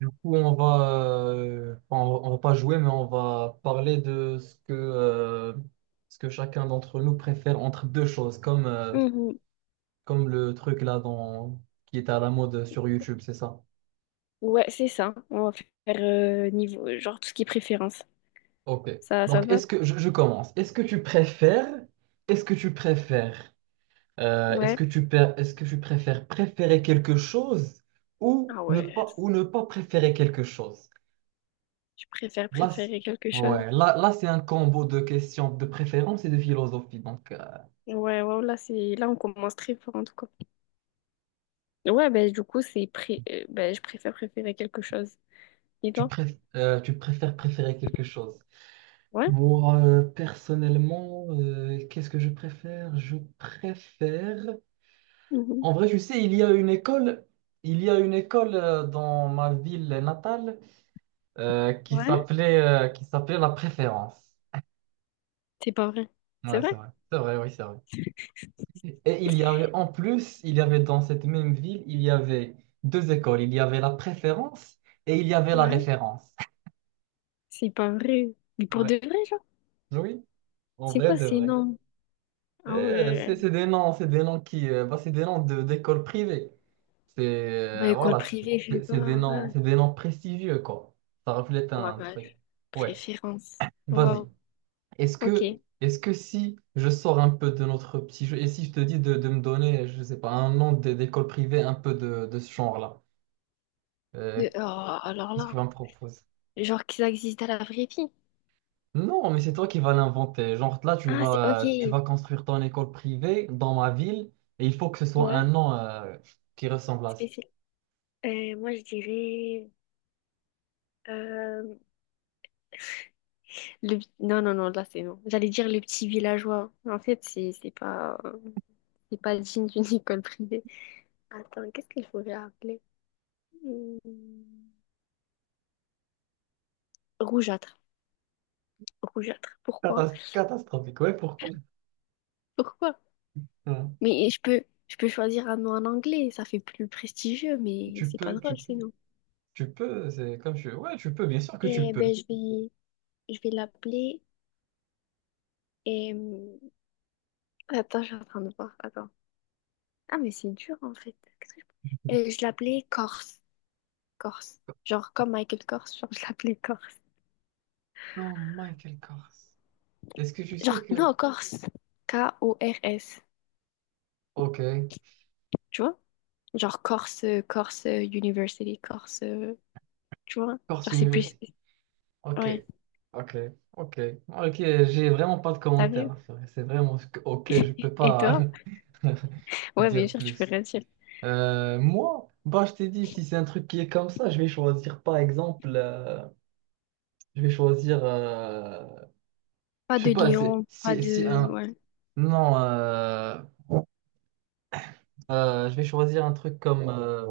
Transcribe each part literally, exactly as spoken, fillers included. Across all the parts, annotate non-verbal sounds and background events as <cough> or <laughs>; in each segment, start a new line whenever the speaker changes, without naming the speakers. Du coup, on va, euh, enfin, on, va on va pas jouer, mais on va parler de ce que, euh, ce que chacun d'entre nous préfère entre deux choses, comme, euh,
Mhm.
comme le truc là dans, qui est à la mode sur YouTube, c'est ça?
Ouais, c'est ça. On va faire euh, niveau, genre tout ce qui est préférence.
Ok.
Ça, ça te
Donc,
va?
est-ce que je, je commence. Est-ce que tu préfères, est-ce que tu préfères, euh, est-ce
Ouais.
que tu per- Est-ce que tu préfères préférer quelque chose ou
Ah
ne
ouais.
pas ou ne pas préférer quelque chose?
Tu préfères
Là, c-
préférer quelque chose?
ouais, là, là c'est un combo de questions de préférence et de philosophie. Donc, euh,
Ouais, ouais, là, c'est... là, on commence très fort en tout cas. Ouais, ben du coup, c'est pré... euh, ben, je préfère préférer quelque chose. Et
tu,
toi?
préf- euh, tu préfères préférer quelque chose.
Ouais?
Moi, euh, personnellement, euh, qu'est-ce que je préfère? Je préfère.
Mhm.
En vrai, tu sais, il y a une école, il y a une école euh, dans ma ville natale euh, qui
Ouais?
s'appelait euh, qui s'appelait La Préférence.
C'est pas vrai. C'est
Ouais, c'est
vrai?
vrai. C'est vrai, oui, c'est vrai. Et il y avait en plus, il y avait dans cette même ville, il y avait deux écoles. Il y avait la préférence et il y avait la
Ouais.
référence.
C'est pas vrai. Mais pour de
Ouais.
vrai, genre?
<laughs> Oui, en
C'est
vrai
quoi?
de
C'est
vrai.
énorme. Ah
Euh, c'est
ouais.
c'est des noms, c'est des noms qui, euh, bah, c'est des noms de d'écoles privées. C'est
Bah,
euh,
école
voilà, c'est
privée, je sais
c'est-
pas.
c'est des noms,
Ouais.
c'est des noms prestigieux quoi. Ça reflète
Ouais,
un
bah,
truc. Ouais.
préférence. Waouh.
Vas-y. Est-ce
Ok.
que est-ce que si je sors un peu de notre petit jeu et si je te dis de, de me donner, je sais pas, un nom d'é- d'école privée un peu de, de ce genre-là. Euh,
De... Oh, alors
Qu'est-ce que tu
là,
vas me proposer?
genre que ça existe à la vraie vie.
Non, mais c'est toi qui vas l'inventer. Genre là, tu
Ah, c'est
vas, tu
ok.
vas construire ton école privée dans ma ville et il faut que ce soit un
Ouais,
nom euh, qui ressemble à ça.
spécial. Euh, moi, je dirais, euh, le... non, non, non, là, c'est non. J'allais dire le petit villageois. En fait, c'est c'est pas... c'est pas digne d'une <laughs> école privée. Attends, qu'est-ce qu'il faudrait appeler? Hmm, Rougeâtre. Rougeâtre. Pourquoi?
Catas- catastrophique. Ouais, pourquoi?
Pourquoi?
Hein.
Mais je peux, je peux choisir un nom en anglais. Ça fait plus prestigieux, mais
Tu
c'est pas
peux, tu
drôle,
peux,
c'est non.
tu peux. C'est comme tu. Ouais, tu peux. Bien sûr que tu
Eh
peux.
ben, je vais, je vais l'appeler. Attends, je suis en train de voir. Attends. Ah, mais c'est dur en fait. Qu'est-ce que je... Euh, je l'appelais Corse. Corse. Genre comme Michael Corse, genre je l'appelais Corse.
Comme Michael Kors. Est-ce que tu sais
Genre,
que.
non, Corse. K O R S.
Ok.
Tu vois? Genre Corse, euh, Corse euh, University, Corse. euh, Tu vois?
Kors
Genre c'est plus.
University. Ok.
Ouais,
Ok. Ok. Ok. J'ai vraiment pas de
t'as
commentaires
vu?
à faire. C'est vraiment. ce que- Ok. Je peux
Et
pas
toi?
<laughs>
Ouais, bien
dire
sûr, tu peux
plus.
rien dire.
Euh, moi, bah, je t'ai dit, si c'est un truc qui est comme ça, je vais choisir par exemple, euh, je vais choisir, euh,
Pas
je sais
de
pas, c'est-
Lyon, pas
si, si
de.
un,
Ouais.
non, euh, euh, je vais choisir un truc comme, euh,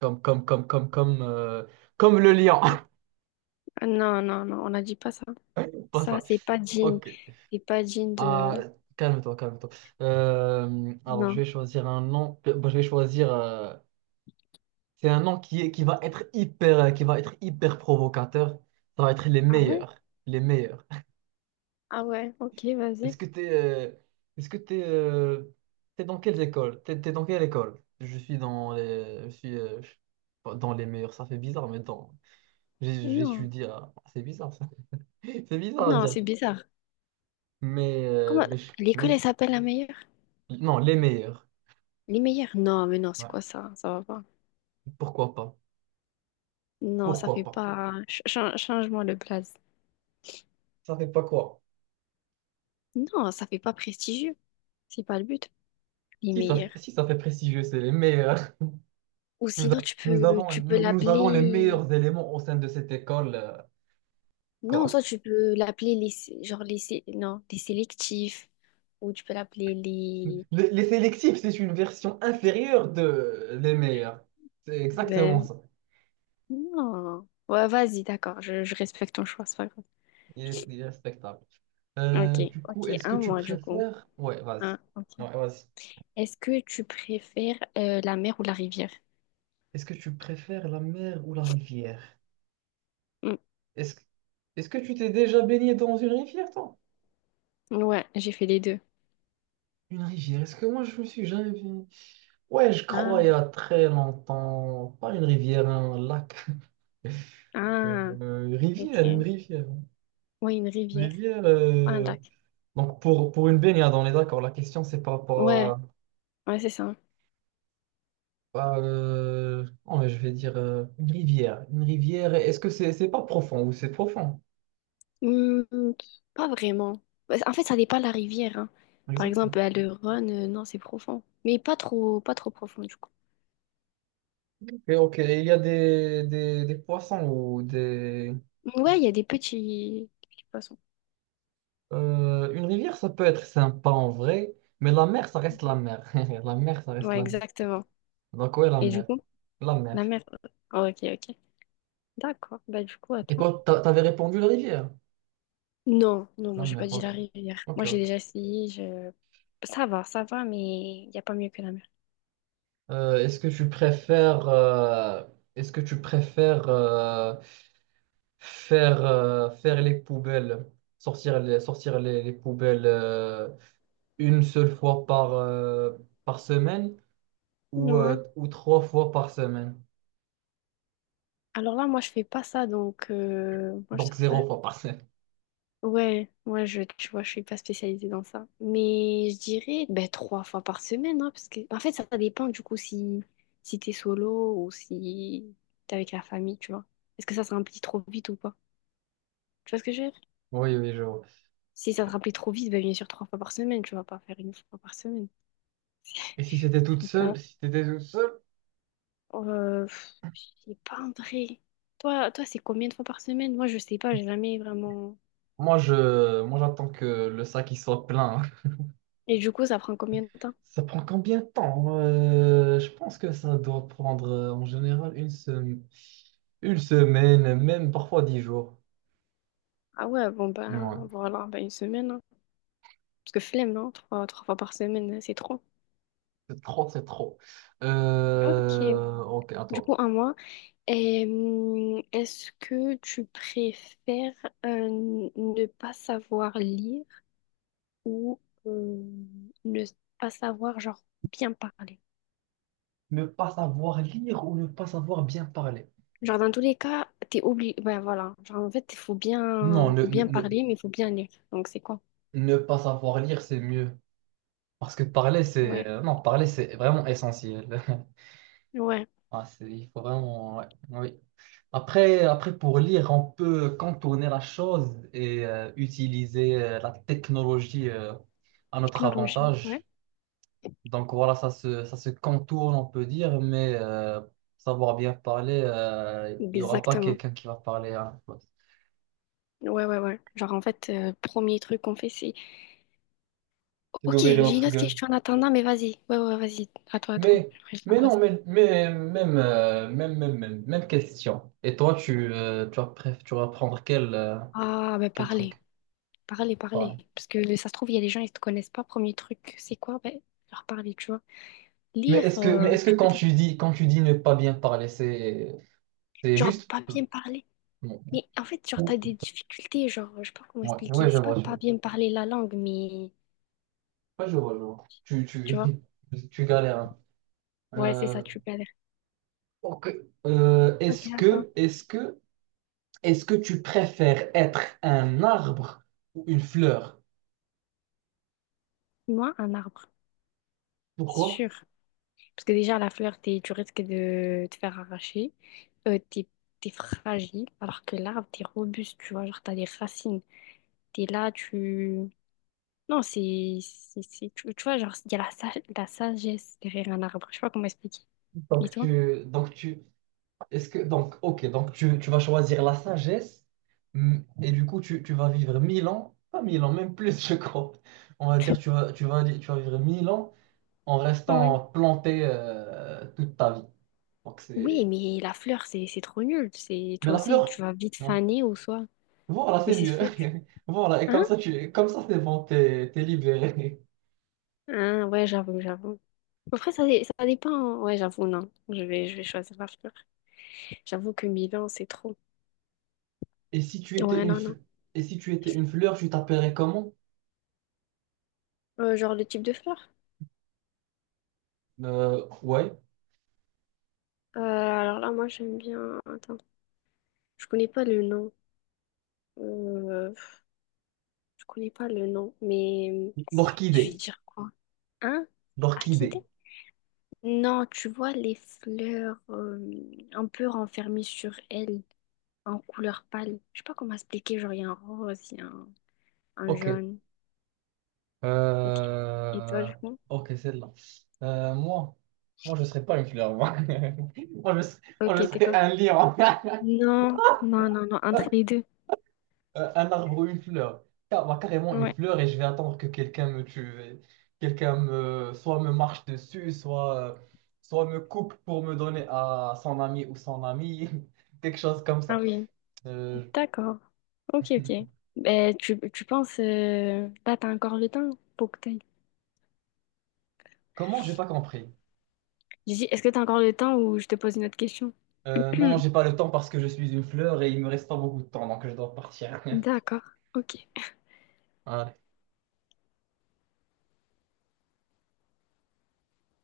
comme, comme, comme, comme, comme, euh, comme le lion, <laughs>
Ah, Non, non, non, on n'a dit pas ça.
pas
Ça,
ça.
c'est pas digne.
Ok,
C'est pas digne de.
ah, calme-toi, calme-toi. Euh, alors, je
Non.
vais choisir un nom, euh, bah, je vais choisir, euh, c'est un nom qui est, qui va être hyper, euh, qui va être hyper provocateur, ça va être les
Ah ouais?
meilleurs, les meilleurs.
Ah ouais, ok, vas-y.
Est-ce que t'es, euh, est-ce que t'es, euh, t'es dans quelles écoles? T'es, t'es dans quelle école? Je suis dans les, je suis, euh, je- pas dans les meilleurs. Ça fait bizarre, mais dans, j'ai-
Non,
j'étudie à, c'est bizarre ça, <laughs> c'est bizarre à
non,
dire.
c'est bizarre.
Mais, euh,
Comment
mais, je- mais
l'école elle
je-
s'appelle la meilleure?
non, les meilleurs.
Les meilleurs? Non, mais non, c'est
Ouais.
quoi ça? Ça va pas.
Pourquoi pas?
Non, ça
Pourquoi
fait
pas?
pas. Ch- chan- Change-moi le blaze.
Ça fait pas quoi?
Non, ça fait pas prestigieux. C'est pas le but. Les
Si ça
meilleurs.
fait, si ça fait prestigieux, c'est les meilleurs. <laughs>
Ou
Nous,
sinon
a-
tu
nous
peux
avons,
tu peux
nous, nous avons les
l'appeler.
meilleurs éléments au sein de cette école, euh,
Non,
quoi.
soit tu peux l'appeler les sé- genre les sé- non les sélectifs. Ou tu peux l'appeler les.
Les, les sélectifs, c'est une version inférieure de les meilleurs. C'est exactement
Ben,
ça.
non. Ouais, vas-y, d'accord. Je, je respecte ton choix, c'est pas grave.
Il est, il est respectable. Euh,
Ok,
du coup,
ok.
est-ce que
Un
tu
mois du coup.
préfères. Ouais, vas-y.
Un, ok.
Ouais, vas-y.
Est-ce que tu préfères euh, la mer ou la rivière?
Est-ce que tu préfères la mer ou la rivière?
Mm.
Est-ce, que- est-ce que tu t'es déjà baigné dans une rivière, toi?
Ouais, j'ai fait les deux.
Une rivière, est-ce que moi, je me suis jamais baigné? Ouais, je
Ah,
crois, il y a très longtemps. Pas une rivière, un lac. <laughs>
ah,
Euh, rivière, une
ok.
rivière.
Ouais, une rivière,
Rivière...
un
euh,
lac.
Donc pour, pour une baignade, on est d'accord. La question, c'est par
Ouais,
rapport
ouais, c'est ça.
à, à, euh, oh, mais je vais dire euh, une rivière. Une rivière, est-ce que c'est c'est pas profond ou c'est profond?
Hmm, pas vraiment. Bah, En fait, ça dépend de la rivière, hein. Par
Exact.
exemple, à le Rhône, euh, non, c'est profond. Mais pas trop, pas trop profond, du coup.
Ok, ok. Il y a des, des, des poissons ou des.
Ouais, il y a des petits, petits poissons.
euh, une rivière, ça peut être sympa en vrai, mais la mer, ça reste la mer. <laughs> La mer, ça reste
Ouais,
la mer.
exactement.
Donc ouais, la
Et du
mer.
coup,
La mer.
la mer. Oh, ok, ok. D'accord. Bah, du coup,
Et
attends.
toi, t'a- t'avais répondu la rivière?
Non, non, moi
La
j'ai
mer,
pas dit
ok.
la rivière.
Ok,
Moi j'ai
ok.
déjà essayé, je... ça va, ça va, mais il n'y a pas mieux que la mer.
Euh, est-ce que tu préfères... euh, Est-ce que tu préfères. euh, faire, euh, faire les poubelles, sortir les, sortir les, les poubelles euh, une seule fois par, euh, par semaine ou,
Ouais.
euh, ou trois fois par semaine.
Alors là, moi je fais pas ça, donc euh, moi je
Donc
sors pas.
zéro fois par semaine. <laughs>
ouais, moi je, tu vois, je suis pas spécialisée dans ça. Mais je dirais ben trois fois par semaine, hein, parce que en fait ça, ça dépend du coup si si t'es solo ou si t'es avec la famille, tu vois. Est-ce que ça se remplit trop vite ou pas? Tu vois ce que je veux dire?
Oui, oui, je vois.
Si ça se remplit trop vite, ben bien sûr trois fois par semaine, tu vas pas faire une fois par semaine.
Et si c'était
<laughs>
toute
C'est pas.
seule, si t'étais toute seule,
Euh, pff, je sais pas en vrai. Toi, toi, c'est combien de fois par semaine? Moi, je sais pas, j'ai jamais vraiment.
moi je moi j'attends que le sac il soit plein.
Et du coup, ça prend combien de temps?
<laughs> Ça prend combien de temps? Euh, je pense que ça doit prendre euh, en général une semaine, une semaine, même parfois dix jours.
Ah ouais, bon ben
Ouais.
voilà, ben une semaine, hein. Parce que flemme, non? Trois, trois fois par semaine, hein, c'est trop.
C'est trop, c'est trop.
Ok.
Euh, ok,
Du
attends.
coup, un mois. Et hum, est-ce que tu préfères euh, ne pas savoir lire ou euh, ne pas savoir genre bien parler?
Ne pas savoir lire ou ne pas savoir bien parler?
Genre, dans tous les cas, t'es oublié, ben voilà. Genre, en fait, il faut
Non,
bien,
ne,
faut
ne,
bien
ne,
parler, mais il faut bien lire. Donc, c'est quoi?
ne pas savoir lire, c'est mieux. Parce que parler, c'est.
Ouais,
euh, Non, parler, c'est vraiment essentiel. <laughs>
ouais.
Ah, c'est, il faut vraiment. Ouais, oui. Après, après, pour lire, on peut contourner la chose et euh, utiliser euh, la technologie euh, à notre
Technologie, ouais.
avantage. Donc voilà, ça se, ça se contourne, on peut dire, mais euh, savoir bien parler, euh, il n'y aura pas
Exactement.
quelqu'un qui va parler à la place.
Ouais, ouais, ouais. Genre, en fait, euh, premier truc qu'on fait, c'est...
C'est
Ok,
d'ouvrir
j'ai une
notre
autre
gueule.
question en attendant, mais vas-y. Ouais, ouais, vas-y. À toi, à toi.
Mais,
Après, je la
mais
pose.
non, mais, mais même, euh, même, même, même, même question. Et toi, tu, euh, tu vas, préf- tu vas prendre quel, euh,
Ah, ben,
quel truc?
parler. Parler, parler.
Pardon.
Parce que ça se trouve, il y a des gens, ils te connaissent pas. Premier truc, c'est quoi? Ben, leur parler, tu vois.
Mais
Lire,
est-ce que, mais
euh,
est-ce que
tu peux.
quand
t'en-
tu dis, quand tu dis ne pas bien parler, c'est, c'est
Genre,
juste.
pas
euh,
bien parler. Mais en fait, genre, t'as des
bon.
difficultés, genre, je sais pas comment
Ouais,
expliquer.
ouais, je
C'est pas
vois, je
pas
vois.
bien parler la langue, mais
Ouais, je vois, je vois. Tu,
tu vois,
tu, <laughs> tu galères. Hein.
ouais, c'est ça,
Euh,
tu galères.
ok. Euh,
Ok,
est-ce
attends.
que, est-ce que, est-ce que tu préfères être un arbre ou une fleur?
Moi, un arbre,
Pourquoi?
sûr. Parce que déjà, la fleur, t'es, tu risques de te faire arracher. Euh, t'es, t'es fragile, alors que l'arbre, t'es robuste, tu vois, genre, t'as des racines. T'es là, tu. Non, c'est. c'est, c'est- Tu, tu vois, genre, il y a la, sa- la sagesse derrière un arbre. Je sais pas comment expliquer. Et
Donc
toi?
tu, donc tu, est-ce que, donc, ok, donc tu, tu vas choisir la sagesse mm, et du coup tu, tu vas vivre mille ans, pas mille ans, même plus, je crois. On va dire tu vas, tu vas, tu vas vivre mille ans en
Ouais.
restant planté euh, toute ta vie. Donc
Oui,
c'est,
mais la fleur, c'est c'est trop nul. C'est
mais
toi
la
aussi,
fleur,
tu vas vite
non.
faner ou soit.
Voilà,
Mais
c'est
c'est
mieux.
soit tu.
<laughs> Voilà, et comme
Hein?
ça tu, comme ça c'est bon, t'es, t'es libéré.
Hein, ouais, j'avoue, j'avoue. Après, ça, dé- ça dépend. Ouais, j'avoue, non. Je vais, je vais choisir la fleur. J'avoue que Milan, c'est trop.
Et si tu étais
Ouais,
une,
non, non.
fl- et si tu étais une fleur, tu t'appellerais comment?
Euh, genre le type de fleur?
Euh, ouais,
Euh, alors là, moi, j'aime bien. Attends, je connais pas le nom. Euh, je connais pas le nom, mais je vais
l'orchidée.
dire quoi? Hein?
L'orchidée.
Orchidée? Non, tu vois les fleurs euh, un peu renfermées sur elles, en couleur pâle. Je sais pas comment expliquer, genre il y a un rose, il y a un, un
Ok.
jaune. Ok. Et toi,
Euh,
du coup?
ok, celle-là. Euh, moi, moi, je serais pas une fleur. Moi, <laughs> moi, je, serais- moi, je
Ok, t'es
serais
quoi?
un lion. <laughs>
Non, non, non, non, entre les deux.
Euh, un arbre ou une fleur. Car- moi, carrément une
Ouais.
fleur et je vais attendre que quelqu'un me tue. Et quelqu'un me, soit me marche dessus, soit, euh, soit me coupe pour me donner à son ami ou son amie. <laughs> Quelque chose comme
Ah
ça.
oui.
Euh,
D'accord. Ok, ok. Ben, tu, tu penses, euh, là, t'as encore le temps pour que t'ailles.
Comment? J'ai pas compris.
J'ai dit, est-ce que t'as encore le temps ou je te pose une autre question?
Euh, non, non, j'ai
<clears throat>
pas le temps parce que je suis une fleur et il me reste pas beaucoup de temps, donc je dois partir. <laughs>
D'accord. Ok.
Ah,